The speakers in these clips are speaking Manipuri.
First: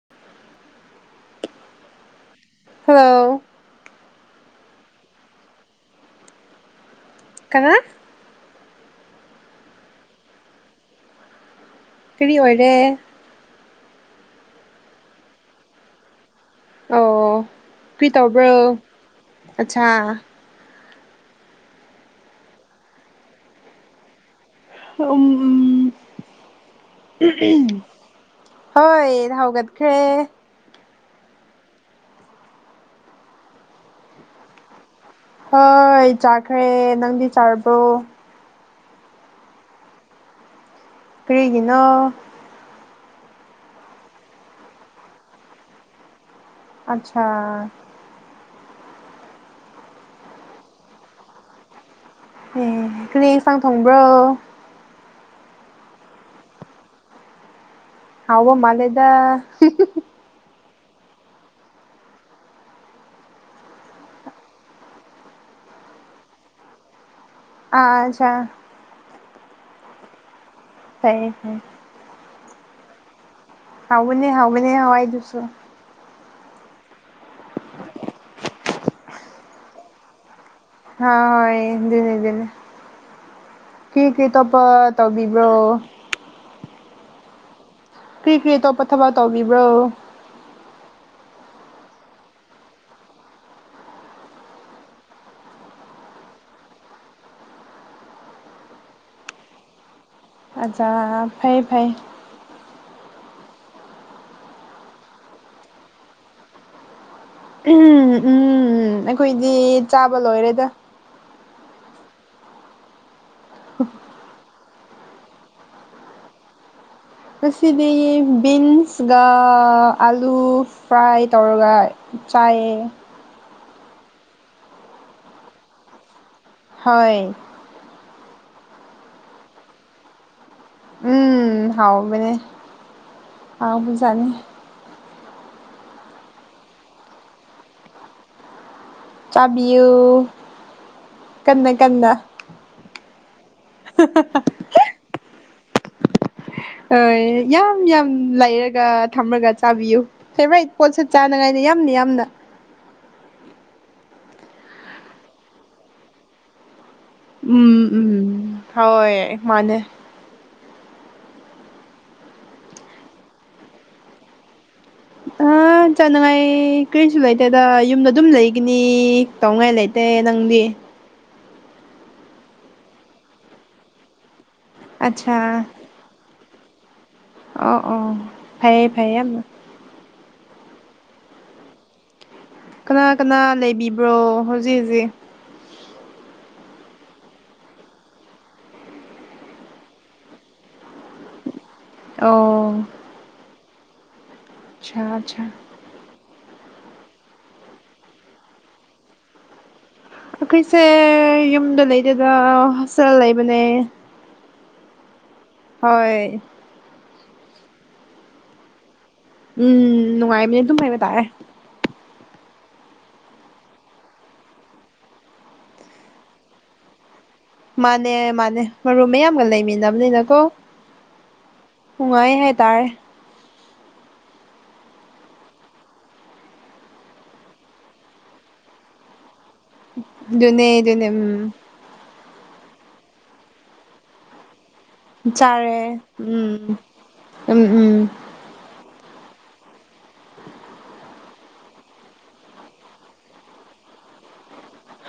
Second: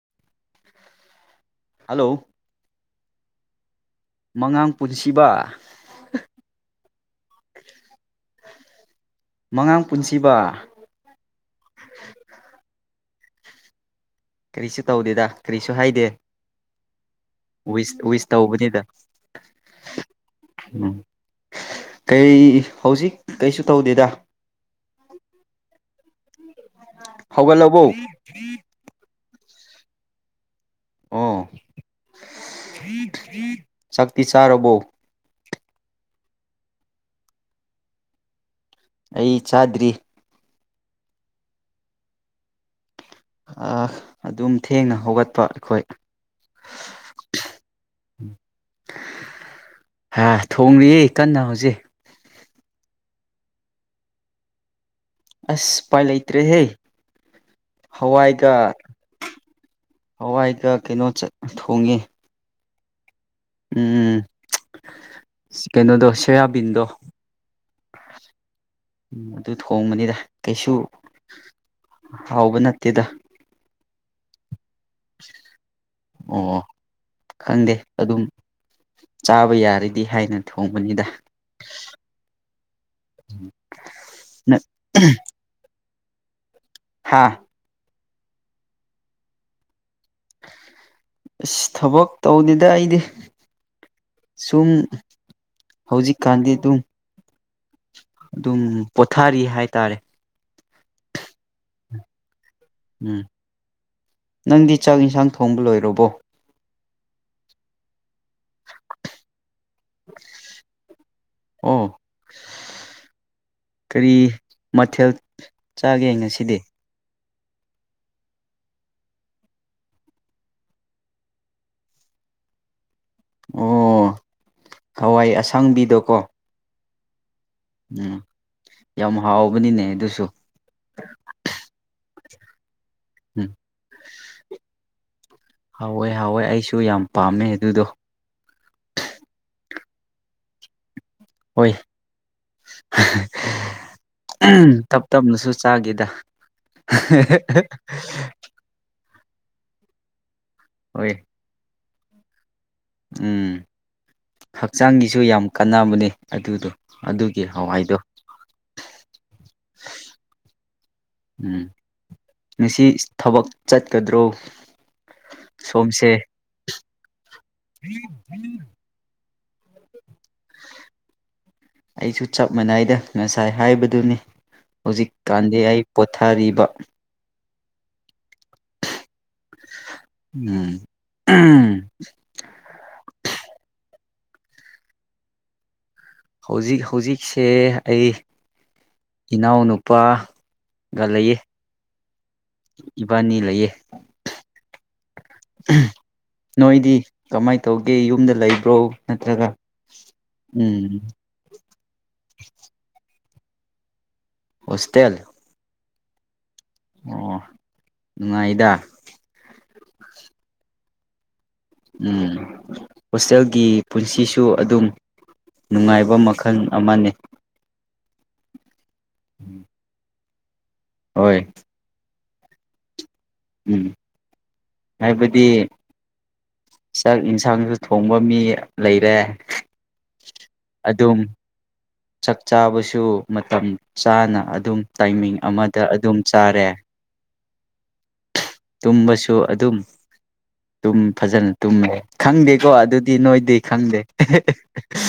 [inaudible] ꯍꯜꯂꯣ ꯍꯂꯣ ꯃꯉꯥꯡ ꯄꯨꯟꯁꯤꯕ ꯀꯅꯥ ꯃꯉꯥꯡ ꯄꯨꯟꯁꯤꯕꯥ ꯀꯔꯤ ꯑꯣꯏꯔꯦ ꯀꯔꯤꯁꯨ ꯇꯧꯗꯦꯗ ꯀꯔꯤꯁꯨ ꯍꯥꯏꯗꯦ ꯑꯣ ꯋꯤꯁ ꯀ꯭ꯔꯤ ꯋꯤꯁ ꯇꯧꯕ꯭ꯔꯣ ꯇꯧꯕꯅꯤꯗ ꯑꯠꯆꯥꯥ ꯎꯝ ꯀꯔꯤ ꯍꯧꯖꯤꯛ ꯀꯩꯁꯨ ꯇꯧꯗꯦꯗ ꯍꯝ [unintelligible] ꯍꯧꯒꯠꯂꯕꯣ ꯍꯣꯏ ꯍꯧꯒꯠꯈ꯭ꯔꯦ ꯑꯣ ꯆꯥꯛꯇꯤ ꯆꯥꯔꯕꯣ ꯍꯣꯏ ꯆꯥꯈ꯭ꯔꯦ ꯅꯪꯗꯤ ꯆꯥꯔꯕ꯭ꯔꯣ ꯑꯩ ꯆꯥꯗ꯭ꯔꯤ ꯀꯔꯤꯒꯤꯅꯣ ꯑꯥ ꯑꯗꯨꯝ ꯊꯦꯡꯅ ꯍꯧꯒꯠꯄ ꯑꯈꯣꯏ ꯑꯠꯁꯥ ꯍꯥ ꯊꯣꯡꯂꯤꯌꯦ ꯀꯟꯅ ꯍꯧꯖꯤꯛ ꯑꯦ ꯀꯔꯤ ꯏꯟꯁꯥꯡ ꯊꯣꯡꯕ꯭ꯔꯣ ꯑꯁ ꯎꯄꯥꯏ ꯂꯩꯇ꯭ꯔꯦꯍꯦ ꯍꯥꯎꯕ ꯍꯋꯥꯏꯒ ꯃꯥꯂꯦꯗ ꯍꯋꯥꯏꯒ ꯀꯩꯅꯣ ꯆꯠ ꯊꯣꯡꯉꯦ ꯎꯝ ꯀꯩꯅꯣꯗꯣ ꯁꯣꯌꯥꯕꯤꯟꯗꯣ ꯑꯥ ꯑꯥ ꯑꯠꯁꯥ ꯎꯝ ꯑꯗꯨ ꯊꯣꯡꯕꯅꯤꯗ ꯀꯩꯁꯨ ꯐꯩꯌꯦ ꯐꯩ ꯍꯥꯎꯕ ꯅꯠꯇꯦꯗ ꯍꯥꯎꯕꯅꯦ ꯍꯥꯎꯕꯅꯦ ꯍꯋꯥꯏ [inaudible] ꯑꯣ ꯑꯣ ꯈꯪꯗꯦ ꯑꯗꯨꯝ ꯆꯥꯕ ꯌꯥꯔꯗꯤ ꯍꯥꯏꯅ ꯊꯣꯡꯕꯅꯤꯗ ꯍꯥ ꯍꯣꯏ ꯗꯨꯅꯦ ꯗꯨꯅꯦ ꯀꯔꯤ ꯀꯔꯤ ꯇꯧꯄꯣ ꯅꯪ ꯇꯧꯕꯤ ꯕ꯭ꯔꯣ ꯍꯥꯥ ꯀ꯭ꯔꯤ ꯀ꯭ꯔꯤ ꯑꯇꯣꯞꯄ ꯊꯕꯛ ꯇꯧꯕꯤꯕ꯭ꯔꯣ ꯑꯁ ꯊꯕꯛ ꯇꯧꯗꯦꯗ ꯑꯩꯗꯤ ꯁꯨꯝ ꯍꯧꯖꯤꯛꯀꯥꯟꯗꯤ ꯑꯗꯨꯝ ꯑꯗꯨꯝ ꯄꯣꯊꯥꯔꯤ ꯍꯥꯏꯇꯥꯔꯦ ꯑꯆꯥꯥ ꯐꯩ ꯐꯩ ꯎꯝ ꯅꯪꯗꯤ ꯆꯥꯛ ꯏꯟꯁꯥꯡ ꯊꯣꯡꯕ ꯂꯣꯏꯔꯕꯣ ꯎꯝ ꯎꯝꯝ ꯑꯩꯈꯣꯏꯗꯤ ꯆꯥꯕ ꯂꯣꯏꯔꯦꯗ ꯑꯣ ꯀꯔꯤ ꯃꯊꯦꯜ ꯆꯥꯒꯦ ꯉꯁꯤꯗꯤ ꯉꯁꯤꯗꯤ ꯕꯤꯟꯁꯒ ꯑꯂꯨ ꯐ꯭ꯔꯥꯏ ꯇꯧꯔꯒ ꯆꯥꯏꯌꯦ ꯑꯣ ꯍꯋꯥꯏ ꯑꯁꯡꯕꯤꯗꯣꯀꯣ ꯍꯣꯏ ꯌꯥꯝ ꯍꯥꯎꯕꯅꯤꯅꯦ ꯑꯗꯨꯁꯨ ꯎꯝ ꯍꯥꯎꯕꯅꯦ ꯎꯝ ꯍꯥꯎꯕꯖꯥꯠꯅꯤ ꯍꯥꯎꯋꯦ ꯍꯥꯎꯋꯦ ꯑꯩꯁꯨ ꯌꯥꯝ ꯄꯥꯝꯃꯦ ꯑꯗꯨꯗꯣ ꯆꯥꯕꯤꯌꯨ ꯀꯟꯅ ꯍꯣꯏ ꯀꯟꯅ [unintelligible] [unintelligible] ꯇꯞ ꯇꯞꯅꯁꯨ ꯆꯥꯒꯦꯗ ꯑꯣꯏ ꯌꯥꯝ ꯌꯥꯝ ꯂꯩꯔꯒ ꯊꯝꯃꯒ ꯆꯥꯕꯤꯌꯨ ꯐꯦꯚꯔꯥꯏꯠ ꯄꯣꯠꯁꯦ ꯍꯣꯏ ꯆꯥꯅꯉꯥꯏꯅꯤ ꯌꯥꯝ ꯌꯥꯝꯅ ꯎꯝ ꯍꯛꯆꯥꯡꯒꯤꯁꯨ ꯌꯥꯝ ꯀꯥꯟꯅꯕꯅꯦ ꯑꯗꯨꯗꯣ ꯑꯗꯨꯒꯤ ꯎꯝ ꯍꯋꯥꯏꯗꯣ ꯎꯝ ꯍꯣꯏ ꯃꯥꯅꯦ ꯎꯝ ꯉꯁꯤ ꯊꯕꯛ ꯆꯠꯀꯗ꯭ꯔꯣ ꯑꯥ ꯁꯣꯝꯁꯦ ꯆꯥꯅꯉꯥꯏ ꯀꯔꯤꯁꯨ ꯂꯩꯇꯦꯗ ꯌꯨꯝꯗ ꯑꯗꯨꯝ ꯂꯩꯒꯅꯤ ꯇꯧꯉꯥꯏ ꯂꯩ ꯇꯦ ꯅꯪꯗꯤ ꯑꯩꯁꯨ ꯆꯞ ꯃꯥꯟꯅꯩꯗ ꯉꯁꯥꯏ ꯍꯥꯏꯕꯗꯨꯅꯤ ꯍꯧꯖꯤꯛꯀꯥꯟꯗꯤ ꯑꯠꯆꯥ ꯑꯩ ꯄꯣꯊꯥꯔꯤꯕ ꯑꯣ ꯑꯣ ꯐꯩꯌꯦ ꯐꯩꯌꯦ ꯌꯥꯝꯅ ꯎꯝ [unintelligible] ꯀꯅꯥ ꯀꯅꯥ ꯂꯩꯕꯤꯕ꯭ꯔꯣ ꯍꯧꯖꯤꯛ ꯍꯧꯖꯤꯛ ꯍꯧꯖꯤꯛ ꯍꯧꯖꯤꯛꯁꯦ ꯑꯩ ꯏꯅꯥꯎꯅꯨꯄꯥꯒ ꯂꯩꯌꯦ ꯑꯣ ꯏꯕꯥꯅꯤ ꯂꯩꯌꯦ ꯑꯠꯆꯥ ꯆꯥ ꯅꯣꯏꯗꯤ ꯀꯃꯥꯏ ꯇꯧꯒꯦ ꯌꯨꯝꯗ ꯂꯩꯕ꯭ꯔꯣ ꯅꯠꯇ꯭ꯔꯒ ꯑꯩꯈꯣꯏꯁꯦ ꯎꯝ ꯌꯨꯝꯗ ꯂꯩꯇꯦꯗ ꯍꯣꯁꯇꯦꯜ ꯂꯩꯕꯅꯦ ꯍꯣꯁꯇꯦꯜ ꯍꯣꯏ ꯑꯣ ꯅꯨꯡꯉꯥꯏꯗ ꯎꯝ ꯅꯨꯡꯉꯥꯏꯝꯅꯦ ꯑꯗꯨꯝ ꯍꯥꯏꯕ ꯇꯥꯔꯦ ꯎꯝ ꯍꯣꯁꯇꯦꯜꯒꯤ ꯄꯨꯟꯁꯤꯁꯨ ꯑꯗꯨꯝ ꯅꯨꯡꯉꯥꯏꯕ ꯃꯈꯟ ꯑꯃꯅꯦ ꯃꯥꯅꯦ ꯃꯥꯅꯦ ꯃꯔꯨꯝ ꯃꯌꯥꯝꯒ ꯂꯩꯃꯤꯟꯅꯝꯅꯤꯅꯀꯣ ꯍꯦ ꯅꯨꯡꯉꯥꯏꯌꯦ ꯍꯥꯏ ꯇꯥꯔꯦ ꯎꯝ ꯍꯥꯏꯕꯗꯤ ꯆꯥꯛ ꯏꯟꯁꯥꯡꯁꯨ ꯊꯣꯡꯕ ꯃꯤ ꯂꯩꯔꯦ ꯑꯗꯨꯅꯦ ꯗꯨꯅꯦ ꯑꯗꯨꯝ ꯎꯝ ꯆꯥꯛ ꯆꯥꯕꯁꯨ ꯃꯇꯝ ꯆꯥꯅ ꯑꯗꯨꯝ ꯇꯥꯏꯃꯤꯡ ꯑꯃꯗ ꯑꯗꯨꯝ ꯆꯥꯔꯦ ꯑꯗꯨ ꯎꯝ ꯇꯨꯝꯕꯁꯨ ꯑꯗꯨꯝ ꯇꯨꯝ ꯐꯥꯖꯅ ꯇꯨꯝꯃꯦ ꯈꯪꯗꯦꯀꯣ ꯑꯗꯨꯗꯤ ꯅꯣꯏꯗꯤ ꯈꯪꯗꯦ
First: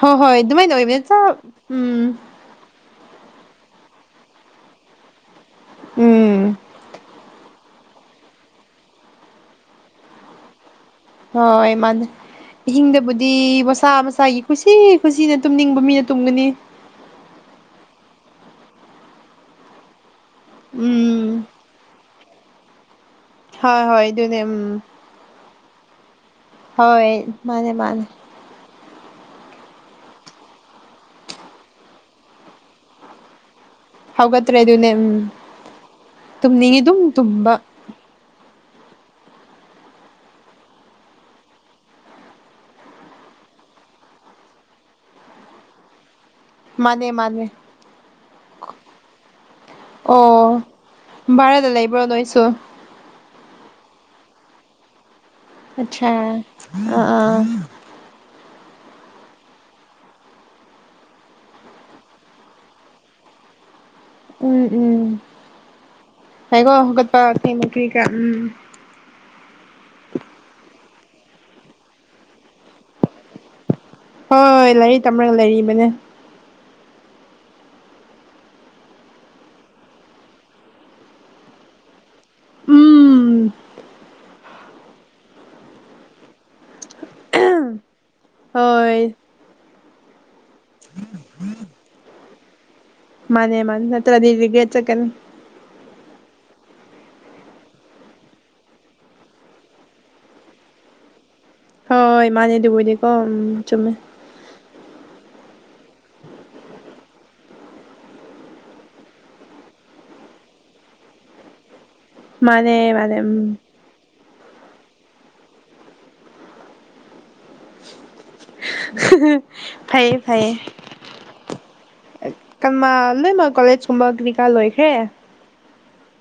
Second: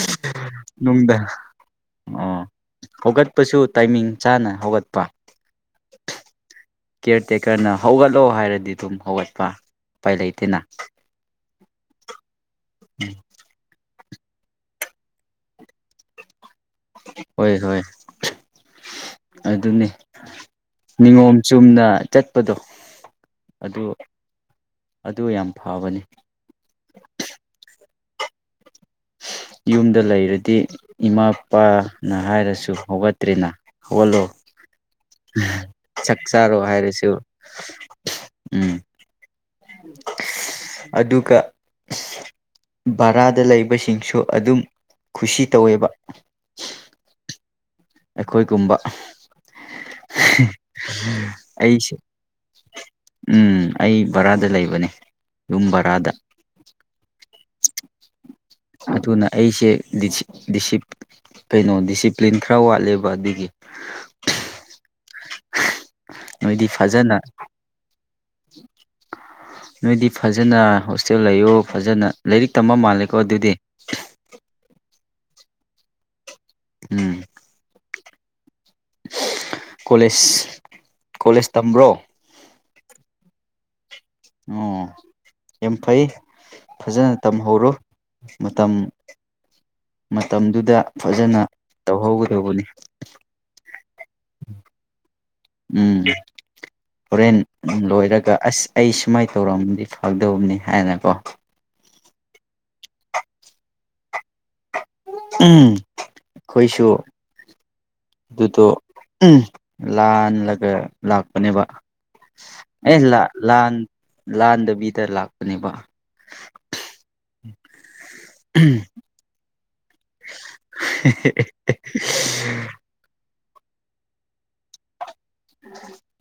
ꯍꯣꯏ ꯍꯣꯏ ꯑꯗꯨꯃꯥꯏꯅ ꯑꯣꯏꯕꯅꯦ ꯅꯨꯡꯗ ꯆꯞ ꯎꯝ ꯑꯣ ꯍꯧꯒꯠꯄꯁꯨ ꯇꯥꯏꯃꯤꯡ ꯆꯥꯅ ꯍꯧꯒꯠꯄ ꯎꯝ ꯀ꯭ꯌꯔ ꯇꯦꯀꯔꯅ ꯍꯧꯒꯠꯂꯣ ꯍꯥꯏꯔꯗꯤ ꯑꯗꯨꯝ ꯍꯧꯒꯠꯄ ꯎꯄꯥꯏ ꯂꯩꯇꯦꯅ ꯍꯣꯏ ꯃꯥꯅꯦ ꯏꯍꯤꯡꯗꯕꯨꯗꯤ ꯃꯁꯥ ꯃꯁꯥꯒꯤ ꯈꯨꯁꯤ ꯈꯨꯁꯤꯗ ꯇꯨꯝꯅꯤꯡꯕ ꯃꯤꯅ ꯇꯨꯝꯒꯅꯤ ꯍꯣꯏ ꯍꯣꯏ ꯑꯗꯨꯅꯦ ꯎꯝ ꯅꯤꯌꯣꯝ ꯆꯨꯝꯅ ꯆꯠꯄꯗꯣ ꯍꯣꯏ ꯑꯗꯨ ꯍꯣꯏ ꯑꯗꯨꯅꯦ ꯎꯝ ꯑꯗꯨ ꯌꯥꯝ ꯐꯥꯕꯅꯦ ꯍꯣꯏ ꯃꯥꯅꯦ ꯃꯥꯅꯦ ꯌꯨꯝꯗ ꯂꯩꯔꯗꯤ ꯏꯃꯥꯄꯥꯅ ꯍꯥꯏꯔꯁꯨ ꯍꯧꯒꯠꯇ꯭ꯔꯦꯅ ꯍꯧꯒꯠꯂꯣ ꯍꯧꯒꯠꯇ꯭ꯔꯦ ꯑꯗꯨꯅꯦ ꯎꯝ ꯆꯥꯛ ꯆꯥꯔꯣ ꯇꯨꯝꯅꯤꯡꯉꯤ ꯍꯥꯏꯔꯁꯨ ꯑꯗꯨꯝ ꯇꯨꯝꯕ ꯎꯝ ꯑꯗꯨꯒ ꯕꯥꯔꯥꯗ ꯂꯩꯕꯁꯤꯡꯁꯨ ꯑꯗꯨꯝ ꯈꯨꯁꯤ ꯇꯧꯋꯦꯕ ꯃꯥꯅꯦ ꯃꯥꯅꯦ ꯑꯩꯈꯣꯏꯒꯨꯝꯕ ꯑꯣ ꯚꯔꯥꯗ ꯑꯩꯁꯦ ꯂꯩꯕ꯭ꯔꯣ ꯅꯣꯏꯁꯨ ꯎꯝ ꯑꯩ ꯕꯥꯔꯥꯗ ꯂꯩꯕꯅꯦ ꯌꯨꯝ ꯚꯔꯥꯗ ꯑꯠꯁꯥ ꯑꯥ ꯑꯥ ꯑꯗꯨꯅ ꯑꯩꯁꯦ ꯂꯤꯁꯤꯞ ꯗꯤꯁꯤꯞ ꯀꯩꯅꯣ ꯗꯤꯁꯤꯄ꯭ꯂꯤꯟ ꯈꯔ ꯋꯥꯠꯂꯦꯕ ꯑꯗꯨꯒꯤ ꯎꯝ ꯎꯝ ꯅꯣꯏꯗꯤ ꯐꯩꯒꯣ ꯐꯖꯅ ꯍꯧꯒꯠꯄ [unintelligible] ꯀ꯭ꯔꯤꯀꯔꯥ ꯎꯝ ꯅꯣꯏꯗꯤ ꯐꯖꯅ ꯍꯣꯁꯇꯦꯜ ꯂꯩꯌꯣ ꯐꯖꯅ ꯂꯩꯔꯤꯛ ꯇꯝꯕ ꯃꯥꯜꯂꯦꯀꯣ ꯑꯗꯨꯗꯤ ꯍꯣꯏ ꯂꯥꯏꯔꯤꯠ ꯇꯝꯔꯒ ꯂꯩꯔꯤꯕꯅꯦ ꯎꯝ ꯀꯣꯂꯦꯖ ꯀꯣꯂꯦꯖ ꯇꯝꯕ꯭ꯔꯣ ꯎꯝ ꯑꯣ ꯌꯥꯝ ꯐꯩ ꯐꯖꯅ ꯇꯝꯍꯧꯔꯣ ꯃꯇꯝ ꯍꯣꯏ ꯃꯇꯝꯗꯨꯗ ꯐꯖꯅ ꯇꯧꯍꯧꯒꯗꯧꯕꯅꯤ ꯃꯥꯅꯦ ꯃꯥꯟ ꯅꯠꯇ꯭ꯔꯗꯤ ꯔꯤꯒ꯭ꯔꯦꯠ ꯆꯠꯀꯅꯤ ꯎꯝ ꯍꯣꯔꯦꯟ ꯂꯣꯏꯔꯒ ꯑꯁ ꯑꯩ ꯁꯨꯃꯥꯏ ꯇꯧꯔꯝꯃꯗꯤ ꯐꯥꯗꯧꯕꯅꯦ ꯍꯥꯏꯅꯀꯣ ꯍꯣꯏ ꯃꯥꯅꯦ ꯗꯨꯕꯨꯗꯤ ꯀꯣ ꯎꯝ ꯆꯨꯝꯃꯦ ꯎꯝ ꯈꯣꯏꯁꯨ ꯗꯨꯗꯣ ꯂꯥꯟꯂꯒ ꯂꯥꯛꯄꯅꯦꯕ ꯃꯥꯅꯦ ꯃꯥꯅꯦ ꯑꯩꯂꯥ ꯎꯝ ꯂꯥꯟ ꯂꯥꯟꯗꯕꯤꯗ ꯂꯥꯛꯄꯅꯦꯕ ꯐꯩꯌꯦ ꯐꯩꯌꯦ ꯀꯜꯃꯥ ꯂꯣꯏꯃꯥ ꯀꯣꯂꯦꯖ ꯀꯨꯝꯕ ꯀꯔꯤꯀꯥ ꯂꯣꯏꯈ꯭ꯔꯦ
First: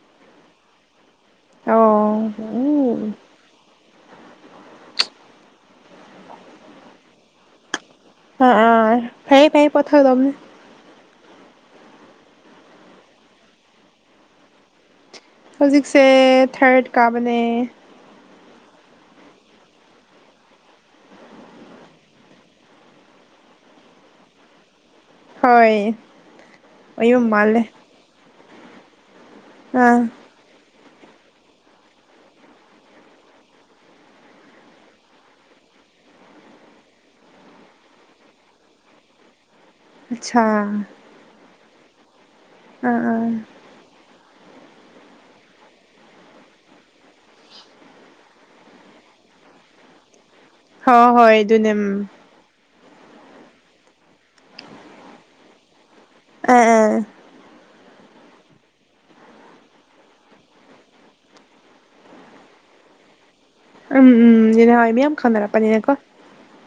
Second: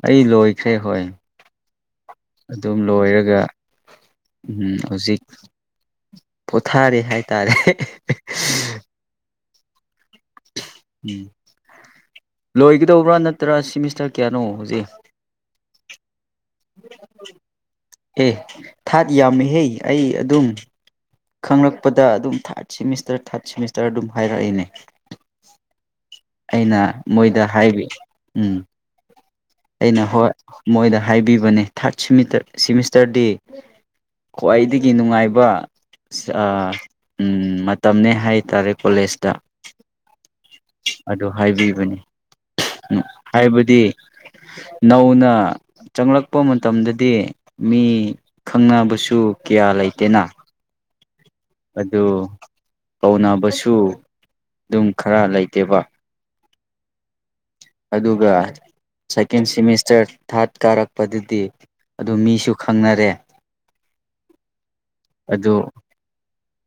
ꯑꯩ ꯂꯣꯏꯈ꯭ꯔꯦ ꯍꯣꯏ ꯑꯣ ꯑꯗꯨꯝ ꯎꯝ ꯂꯣꯏꯔꯒ ꯎꯝ ꯍꯧꯖꯤꯛ ꯄꯣꯊꯥꯔꯦ ꯍꯥꯏꯇꯥꯔꯦ ꯑꯥ ꯑꯥ ꯐꯩꯌꯦ ꯐꯩꯌꯦ ꯄꯣꯊꯥꯒꯗꯧꯝꯅꯦ ꯎꯝ ꯂꯣꯏꯒꯗꯧꯕ꯭ꯔꯥ ꯅꯠꯇ꯭ꯔ ꯁꯤꯃꯤꯁꯇꯔ ꯀꯌꯥꯅꯣ ꯍꯨꯖꯤꯛ ꯍꯧꯖꯤꯛꯁꯦ ꯊꯔꯠ ꯀꯥꯕꯅꯦ ꯑꯦ ꯊꯥꯠ ꯌꯥꯝꯃꯤꯍꯦ ꯑꯩ ꯑꯗꯨꯝ ꯈꯪꯔꯛꯄꯗ ꯑꯗꯨꯝ ꯊꯥꯔꯠ ꯁꯤꯃꯤꯁꯇꯔ ꯊꯥꯔꯠ ꯁꯦꯃꯤꯁꯇꯔ ꯗꯨꯝ ꯍꯥꯏꯔꯛꯑꯦꯅꯦ ꯍꯣꯏ ꯑꯩꯅ ꯑꯣꯏꯌꯨꯝ ꯃꯣꯏꯗ ꯃꯥꯜꯂꯦ ꯍꯥꯏꯕꯤ ꯎꯝ ꯑꯩꯅ ꯑꯥ ꯍꯣꯏ ꯃꯣꯏꯗ ꯍꯥꯏꯕꯤꯕꯅꯦ ꯊꯥꯔꯠ ꯁꯤꯃꯤꯇ ꯁꯤꯃꯤꯁꯇꯔꯗꯤ ꯈ꯭ꯋꯥꯏꯗꯒꯤ ꯅꯨꯉꯥꯏꯕ ꯁꯑꯥ ꯎꯝ ꯃꯇꯝꯅꯦ ꯍꯥꯏꯇꯥꯔꯦ ꯀꯣꯂꯦꯖꯇꯥ ꯑꯠꯁꯥ ꯑꯗꯨ ꯍꯥꯏꯕꯤꯕꯅꯤ ꯎꯝ ꯑꯥ ꯑꯥ ꯍꯥꯏꯕꯗꯤ ꯅꯧꯅ ꯆꯪꯔꯛꯄ ꯃꯇꯝꯗꯗꯤ ꯃꯤ ꯈꯪꯅꯕꯁꯨ ꯀꯌꯥ ꯂꯩꯇꯦꯅ ꯍꯣ ꯍꯣꯏ ꯑꯗꯨꯅꯦ ꯑꯗꯨ ꯎꯝ ꯀꯧꯅꯕꯁꯨ ꯗꯨꯝ ꯈꯔ ꯂꯩꯇꯦꯕ ꯑꯦ ꯑꯦ ꯑꯗꯨꯒ ꯁꯥꯏꯀꯦꯟ ꯁꯤꯃꯤꯁꯇꯔ ꯊꯥꯠ ꯀꯥꯔꯛꯄꯗꯗꯤ ꯑꯗꯨ ꯃꯤꯁꯨ ꯈꯪꯅꯔꯦ ꯎꯝ ꯎꯝ [unintelligible] ꯃꯤꯌꯥꯝ ꯑꯗꯨ ꯈꯪꯅꯔꯛꯄꯅꯤꯅꯀꯣ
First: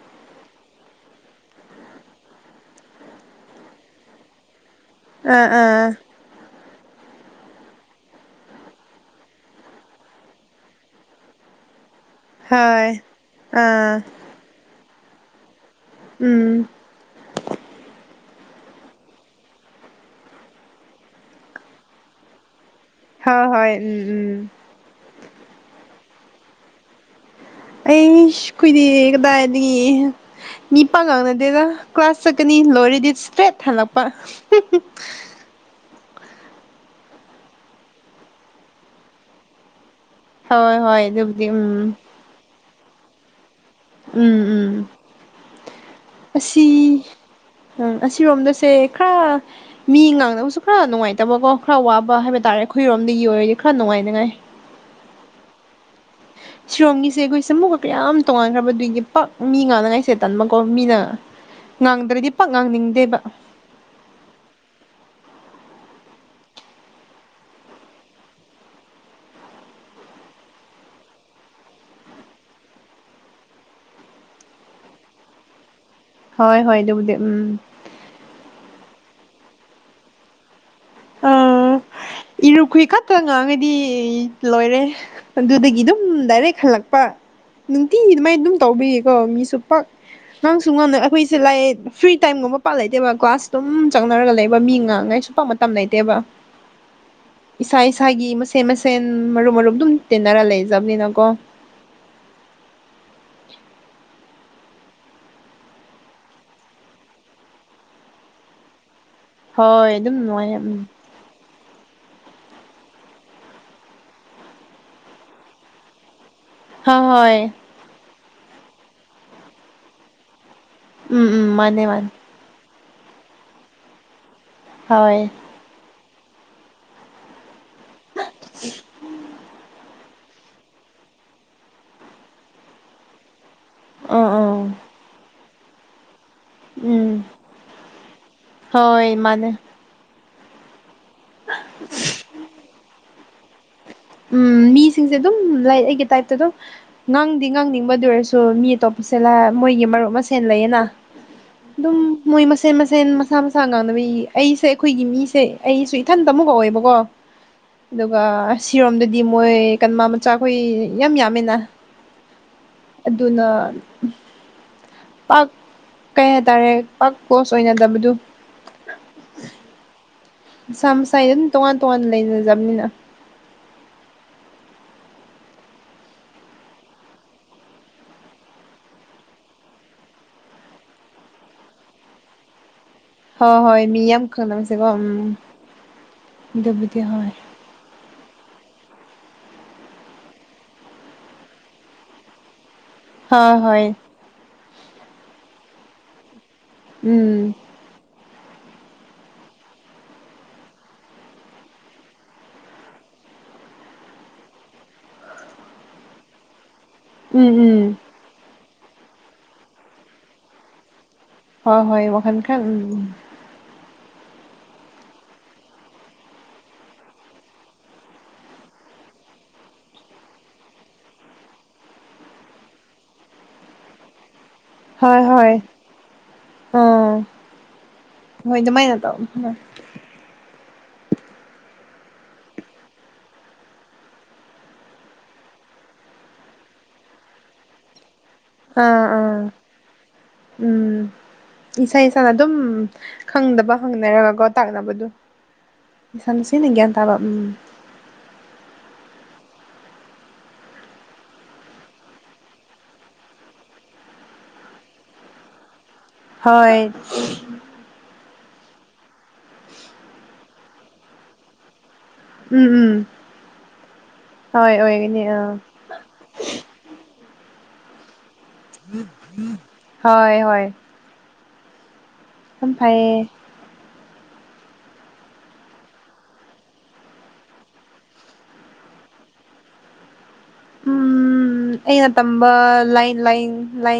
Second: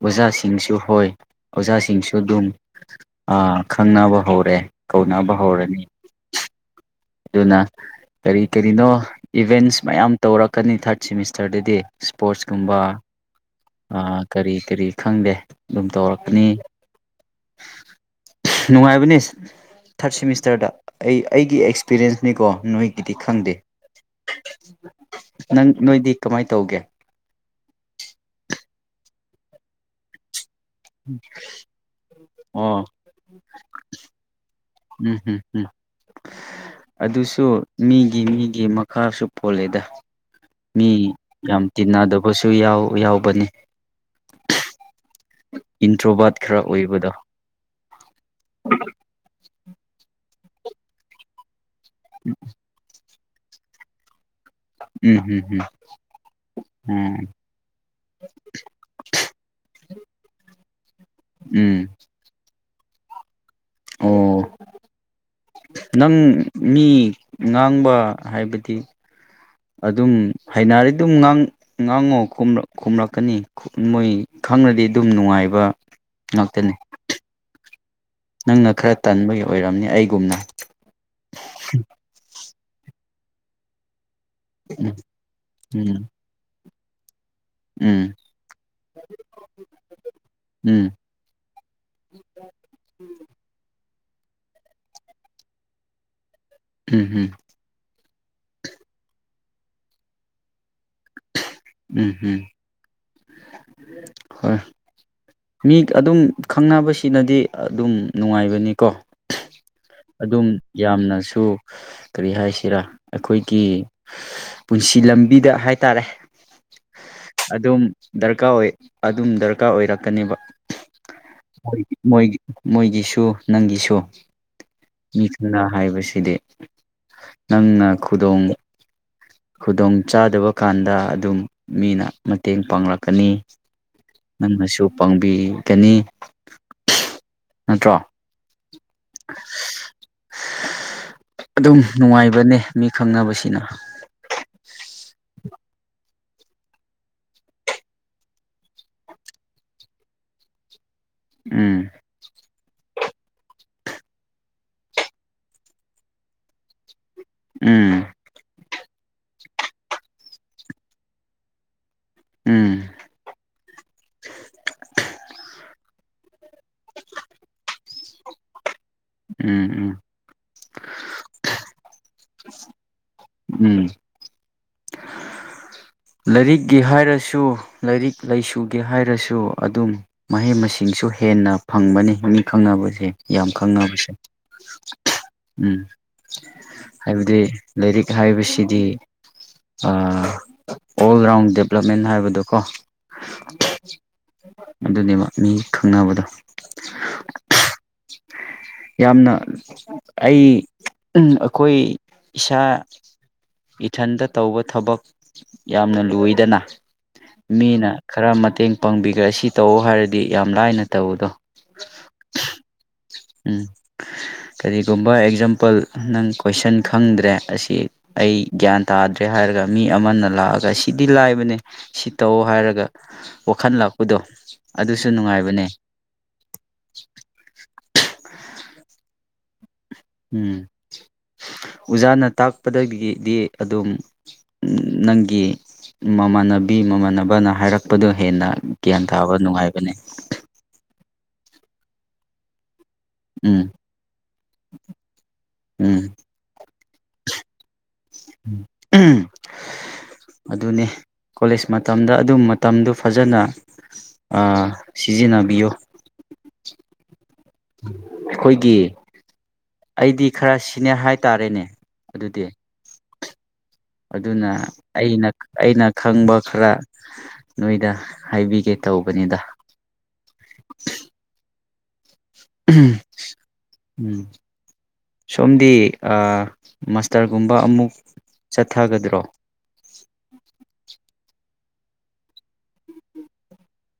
ꯑꯣꯖꯥꯁꯤꯡꯁꯨ ꯍꯣꯏ ꯑꯣꯖꯥꯁꯤꯡꯁꯨ ꯑꯗꯨꯝ ꯑꯥ ꯈꯪꯅꯕ ꯍꯧꯔꯦ ꯀꯧꯅꯕ ꯑꯥ ꯍꯧꯔꯅꯤ ꯑꯥ ꯑꯗꯨꯅ ꯀꯔꯤ ꯀꯔꯤꯅꯣ ꯏꯚꯦꯟꯁ ꯃꯌꯥꯝ ꯇꯧꯔꯛꯀꯅꯤ ꯊꯥꯔꯠ ꯁꯤꯃꯤꯁꯇꯔꯗꯗꯤ ꯏꯁꯄꯣꯔꯠꯁꯀꯨꯝꯕ ꯍꯣꯏ ꯑꯥ ꯀꯔꯤ ꯀꯔꯤ ꯈꯪꯗꯦ ꯑꯗꯨꯝ ꯇꯧꯔꯛꯀꯅꯤ ꯎꯝ ꯅꯨꯡꯉꯥꯏꯕꯅꯦ ꯊꯥꯔꯠ ꯁꯤꯃꯤꯁꯇꯔꯗ ꯑꯩ ꯑꯩꯒꯤ ꯑꯦꯛꯁ ꯑꯦꯛꯁꯄꯤꯔꯦꯟꯁꯅꯤꯀꯣ ꯅꯣꯏꯒꯤꯗꯤ ꯍꯣꯏ ꯈꯪꯗꯦ ꯍꯣꯏ ꯎꯝ ꯎꯝ ꯅꯪ ꯅꯣꯏꯗꯤ ꯀꯃꯥꯏ ꯇꯧꯒꯦ ꯑꯩꯁ ꯈꯣꯏꯗꯤ ꯀꯗꯥꯏꯗꯒꯤ ꯃꯤ ꯄꯥꯡ ꯉꯥꯡꯅꯗꯦꯗ ꯀ꯭ꯂꯥꯁ ꯆꯠꯀꯅꯤ ꯑꯣ ꯂꯣꯏꯔꯗꯤ ꯏꯁꯇ꯭ꯔꯦꯠ ꯍꯜꯂꯛꯄ [unintelligible] ꯎꯝ ꯍꯝ ꯍꯝ ꯑꯗꯨꯁꯨ ꯃꯤꯒꯤ ꯃꯤꯒꯤ ꯃꯈꯥꯁꯨ ꯄꯣꯜꯂꯦꯗ ꯍꯣꯏ ꯃꯤ ꯍꯣꯏ ꯑꯗꯨꯕꯨꯗꯤ ꯌꯥꯝ ꯎꯝ ꯇꯤꯟꯅꯗꯕꯁꯨ ꯌꯥꯎ ꯌꯥꯎꯕꯅꯦ ꯎꯝ ꯎꯝ ꯏꯟꯇ꯭ꯔꯣꯕꯥꯠ ꯈꯔ ꯑꯁꯤ ꯑꯣꯏꯕꯗꯣ ꯎꯝ ꯑꯁꯤꯔꯣꯝꯗꯁꯦ ꯈꯔ ꯃꯤ ꯉꯥꯡꯅꯕꯁꯨ ꯈꯔ ꯅꯨꯡꯉꯥꯏꯇꯕꯀꯣ ꯈꯔ ꯋꯥꯕ ꯄꯥ ꯍꯥꯏꯕ ꯇꯥꯔꯦ ꯑꯩꯈꯣꯏꯔꯣꯝꯗꯒꯤ ꯑꯣꯏꯔꯗꯤ ꯈꯔ ꯅꯨꯡꯉꯥꯏꯅꯤꯉꯥꯏ ꯎꯝ ꯎꯝ ꯎꯝ ꯁꯤꯔꯣꯝꯒꯤꯁꯦ ꯎꯝ ꯑꯩꯈꯣꯏꯁꯦ ꯃꯨꯛꯀ ꯀꯌꯥꯝ ꯇꯣꯉꯥꯟꯈ꯭ꯔꯕ ꯑꯗꯨꯒꯤ ꯄꯛ ꯃꯤ ꯉꯥꯡꯅꯉꯥꯏꯁꯦ ꯇꯟꯕꯀꯣ ꯃꯤꯅ ꯎꯝ ꯉꯥꯡꯗ꯭ꯔꯗꯤ ꯄꯥꯛ ꯉꯥꯡꯅꯤꯡꯗꯦꯕ ꯑꯣ ꯅꯪ ꯃꯤ ꯉꯥꯡꯕ ꯍꯥꯏꯕꯗꯤ ꯑꯗꯨꯝ ꯍꯩꯅꯔꯤ ꯑꯗꯨꯝ ꯉꯥꯡ ꯉꯥꯡꯉꯣ ꯈꯨꯝꯔꯛ ꯈꯨꯝꯔꯛꯀꯅꯤ ꯃꯣꯏ ꯈꯪꯔꯗꯤ ꯑꯗꯨꯝ ꯅꯨꯡꯉꯥꯏꯕ ꯍꯣꯏ ꯉꯥꯛꯇꯅꯤ ꯍꯣꯏ ꯑꯗꯨꯕꯨꯗꯤ ꯎꯝ ꯅꯪꯅ ꯈꯔ ꯇꯟꯕꯒꯤ ꯑꯣꯏꯔꯝꯅꯤ ꯑꯩꯒꯨꯝꯅ ꯑꯥ ꯏꯔꯨꯞꯈꯣꯏ ꯈꯛꯇ ꯉꯥꯡꯉꯗꯤ ꯂꯣꯏꯔꯦ ꯑꯗꯨꯗꯒꯤ ꯑꯗꯨꯝ ꯎꯝ ꯗꯥꯏꯔꯦꯛ ꯍꯜꯂꯛꯄ ꯅꯨꯡꯇꯤꯒꯤ ꯎꯝ ꯑꯗꯨꯃꯥꯏꯟ ꯑꯗꯨꯝ ꯇꯧꯕꯤꯒꯤꯀꯣ ꯃꯤꯁꯨ ꯄꯛ ꯉꯥꯡꯁꯨ ꯎꯝ ꯉꯅ ꯑꯩꯈꯣꯏꯁꯦ ꯂꯥꯏꯑ ꯐ꯭ꯔꯤ ꯇꯥꯏꯝꯒꯨꯝꯕ ꯄꯥ ꯂꯩꯇꯦꯕ ꯀ꯭ꯂꯥꯁ ꯑꯗꯨꯝ ꯆꯪꯅꯔꯒ ꯂꯩꯕ ꯃꯤ ꯉꯥꯡꯉꯥꯏꯁꯨ ꯄꯥꯛ ꯃꯇꯝ ꯂꯩꯇꯦꯕ ꯎꯝ ꯍꯝ ꯏꯁꯥ ꯏꯁꯥꯒꯤ ꯃꯁꯦꯟ ꯃꯁꯦꯟ ꯃꯔꯨꯞ ꯃꯔꯨꯞ ꯑꯗꯨꯝ ꯇꯤꯟꯅꯔ ꯂꯩꯖꯕꯅꯤꯅꯀꯣ ꯎꯝ ꯎꯝ ꯍꯣꯏ ꯃꯤ ꯑꯗꯨꯝ ꯈꯪꯅꯕꯁꯤꯅꯗꯤ ꯑꯗꯨꯝ ꯅꯨꯡꯉꯥꯏꯕꯅꯤꯀꯣ ꯍꯣꯏ ꯑꯗꯨꯝ ꯅꯨꯡꯉꯥꯏꯌꯦ ꯎꯝ ꯌꯥꯝꯅꯁꯨ ꯀꯔꯤ ꯍꯥꯏꯁꯤꯔ ꯑꯩꯈꯣꯏꯒꯤ ꯄꯨꯟꯁꯤ ꯂꯝꯕꯤꯗ ꯍꯥꯏꯇꯥꯔꯦ ꯍꯥ ꯍꯣꯏ ꯑꯗꯨꯝ ꯗꯔꯀꯥꯔ ꯑꯣꯏ ꯑꯗꯨꯝ ꯗꯔꯀꯥꯔ ꯑꯣꯏꯔꯛꯀꯅꯦꯕ ꯎꯝ ꯎꯝ ꯃꯥꯅꯦ ꯃꯣꯏꯒꯤ ꯃꯥꯅꯦ ꯃꯣꯏꯒꯤ ꯃꯣꯏꯒꯤꯁꯨ ꯅꯪꯒꯤꯁꯨ ꯍꯣꯏ ꯃꯤꯁꯤꯡꯅ ꯍꯥꯏꯕꯁꯤꯗꯤ ꯅꯪꯅ ꯈꯨꯗꯣꯡ ꯈꯨꯗꯣꯡ ꯆꯥꯗꯕ ꯀꯥꯟꯗ ꯑꯗꯨꯝ ꯃꯤꯅ ꯃꯇꯦꯡ ꯄꯥꯡꯂꯛꯀꯅꯤ ꯑꯥ ꯑꯥ ꯅꯪꯅꯁꯨ ꯄꯥꯡꯕꯤꯒꯅꯤ ꯎꯝ ꯅꯠꯇ꯭ꯔꯣ ꯍꯣꯏ ꯃꯥꯅꯦ ꯑꯗꯨꯝ ꯅꯨꯡꯉꯥꯏꯕꯅꯦ ꯃꯤ ꯈꯪꯅꯕꯁꯤꯅ ꯎꯝ ꯃꯤꯁꯤꯡꯁꯦ ꯑꯗꯨꯝ ꯂꯥꯏꯛ ꯑꯩꯒꯤ ꯇꯥꯏꯞꯇ ꯑꯗꯨꯝ ꯉꯥꯡꯗꯤ ꯉꯥꯡꯅꯤꯡꯕꯗꯨ ꯑꯣꯏꯔꯁꯨ ꯃꯤ ꯑꯇꯣꯞꯄꯁꯦꯂ ꯃꯣꯏꯒꯤ ꯃꯔꯨꯞ ꯃꯁꯦꯟ ꯂꯩꯌꯦꯅ ꯎꯝ ꯑꯥꯗꯨꯝ ꯃꯣꯏ ꯃꯁꯦꯟ ꯃꯁꯦꯟ ꯃꯁꯥ ꯃꯁꯥ ꯉꯥꯡꯅꯕꯤ ꯑꯩꯁꯦ ꯑꯩꯈꯣꯏꯒꯤ ꯃꯤꯁꯦ ꯑꯩꯁꯨ ꯏꯊꯟꯇ ꯑꯃꯨꯛ ꯑꯣꯢꯕꯀꯣ ꯎꯝ ꯑꯗꯨꯒ ꯑꯁꯤꯔꯣꯝꯗꯗꯤ ꯃꯣꯏ ꯀꯟꯃ ꯃꯆꯥꯈꯣꯏ ꯌꯥꯝ ꯌꯥꯝꯃꯦꯅ ꯎꯝ ꯑꯗꯨꯅ ꯄꯥꯛ ꯀꯩ ꯍꯥꯏꯇꯥꯔꯦ ꯄꯥꯛ ꯀ꯭ꯂꯣꯁ ꯑꯣꯏꯅꯗꯕꯗꯨ ꯎꯝ ꯎꯝ ꯃꯁꯥ ꯃꯁꯥꯏ ꯑꯗꯨꯝ ꯇꯣꯉꯥꯟ ꯇꯣꯉꯥꯟꯅ ꯂꯩꯖꯕꯅꯤꯅ ꯎꯝ ꯂꯩꯔꯤꯛꯒꯤ ꯍꯥꯏꯔꯁꯨ ꯂꯩꯔꯤꯛ ꯂꯩꯁꯨꯒꯤ ꯍꯥꯏꯔꯁꯨ ꯑꯗꯨꯝ ꯃꯍꯩ ꯃꯁꯤꯡꯁꯨ ꯍꯦꯟꯅ ꯐꯪꯕꯅꯤ ꯃꯤ ꯈꯪꯅꯕꯁꯦ ꯌꯥꯝ ꯍꯣꯏ ꯍꯣꯏ ꯃꯤ ꯈꯪꯅꯕꯁꯦ ꯌꯥꯝ ꯈꯪꯅꯕꯁꯦꯀꯣ ꯎꯝ ꯎꯝ ꯑꯗꯨꯕꯨꯗꯤ ꯍꯣꯏ ꯍꯥꯏꯕꯗꯤ ꯂꯩꯔꯤꯛ ꯍꯥꯏꯕꯁꯤꯗꯤ ꯑ ꯑꯣꯜ ꯔꯥꯎꯟ ꯗꯦꯕ꯭ꯂꯞꯃꯦꯟ ꯍꯥꯏꯕꯗꯨꯀꯣ ꯍꯣꯏ ꯍꯣꯏ ꯑꯗꯨꯅꯦꯕ ꯃꯤ ꯈꯪꯅꯕꯗꯣ ꯎꯝ [inaudible] ꯌꯥꯝꯅ ꯑꯩ ꯎꯝ ꯑꯈꯣꯏ ꯏꯁꯥ ꯏꯊꯟꯇ ꯇꯧꯕ ꯊꯕꯛ ꯌꯥꯝꯅ ꯂꯣꯏꯗꯅ ꯎꯝ ꯎꯝ ꯃꯤꯅ ꯈꯔ ꯃꯇꯦꯡ ꯄꯥꯡꯕꯤꯒ ꯁꯤ ꯇꯧ ꯍꯥꯏꯔꯗꯤ ꯌꯥꯝ ꯂꯥꯏꯅ ꯇꯧꯕꯗꯣ ꯍꯣ ꯍꯣꯏ ꯋꯥꯈꯟ ꯈ ꯎꯝ ꯎꯝ ꯀꯔꯤꯒꯨꯝꯕ ꯑꯦꯛꯖꯥꯝꯄꯜ ꯅꯪ ꯀꯣꯏꯁꯟ ꯈꯪꯗ꯭ꯔꯦ ꯑꯁꯤ ꯑꯩ ꯒ꯭ꯌꯥꯟ ꯇꯥꯗ꯭ꯔꯦ ꯍꯥꯏꯔꯒ ꯃꯤ ꯑꯃꯅ ꯂꯥꯛꯑꯒ ꯁꯤꯗꯤ ꯂꯥꯏꯕꯅꯦ ꯁꯤ ꯇꯧ ꯍꯥꯏꯔꯒ ꯋꯥꯈꯟ ꯂꯥꯛꯄꯗꯣ ꯑꯗꯨꯁꯨ ꯍꯣꯢ ꯍꯣꯏ ꯅꯨꯡꯉꯥꯏꯕꯅꯦ ꯍ ꯍꯣꯏ ꯑꯗꯨꯃꯥꯏꯅ ꯇꯧ ꯎꯝ ꯑꯣꯖꯥꯅ ꯇꯥꯛꯄꯗꯒꯤꯗꯤ ꯑꯗꯨꯝ ꯅꯪꯒꯤ ꯃꯃꯥꯟꯅꯕꯤ ꯃꯃꯥꯟꯅꯕꯅ ꯍꯥꯏꯔꯛꯄꯗ ꯍꯦꯟꯅ ꯒ꯭ꯌꯥꯟ ꯑꯥ ꯇꯥꯕ ꯑꯥ ꯅꯨꯡꯉꯥꯏꯕꯅꯦ ꯎꯝ ꯏꯁꯥ ꯏꯁꯥ ꯑꯗꯨꯝ ꯎꯝ ꯈꯪꯗꯕ ꯍꯪꯅꯔꯒꯀꯣ ꯇꯥꯛꯅꯕꯗꯣ ꯎꯝ ꯏꯁꯥꯅ ꯅꯨꯁꯤꯅ ꯒ꯭ꯌꯥꯟ ꯇꯥꯕ ꯎꯝ ꯎꯝ ꯑꯗꯨꯅꯦ ꯀꯣꯂꯦꯖ ꯃꯇꯝꯗ ꯑꯗꯨꯝ ꯃꯇꯝꯗꯨ ꯐꯖꯅ ꯑ ꯁꯤꯖꯤꯟꯅꯕꯤꯌꯣ ꯍꯣꯏ ꯈꯣꯏꯒꯤ ꯑꯩꯗꯤ ꯈꯔ ꯁꯤꯅꯦꯌꯔ ꯍꯥꯏꯇꯥꯔꯦꯅꯦ ꯑꯗꯨꯗꯤ ꯎꯝ ꯎꯝ ꯑꯗꯨꯅ ꯍꯣꯏ ꯑꯣꯏꯒꯅꯤ ꯑꯩꯅ ꯑꯥ ꯑꯩꯅ ꯈꯪꯕ ꯈꯔ ꯅꯣꯏꯗ ꯍꯥꯏꯕꯤꯒꯦ ꯇꯧꯕꯅꯤꯗ ꯍꯣꯏ ꯍꯣꯏ ꯌꯥꯝ ꯐꯩꯌꯦ ꯎꯍꯨꯝ ꯁꯣꯝꯗꯤ ꯑ ꯃꯁꯇꯔꯒꯨꯝꯕ ꯑꯃꯨꯛ ꯆꯊꯒꯗ꯭ꯔꯣ ꯎꯝ ꯑꯩꯅ ꯇꯝꯕ ꯂꯥꯏꯟ ꯂꯥꯏ ꯂꯥꯏ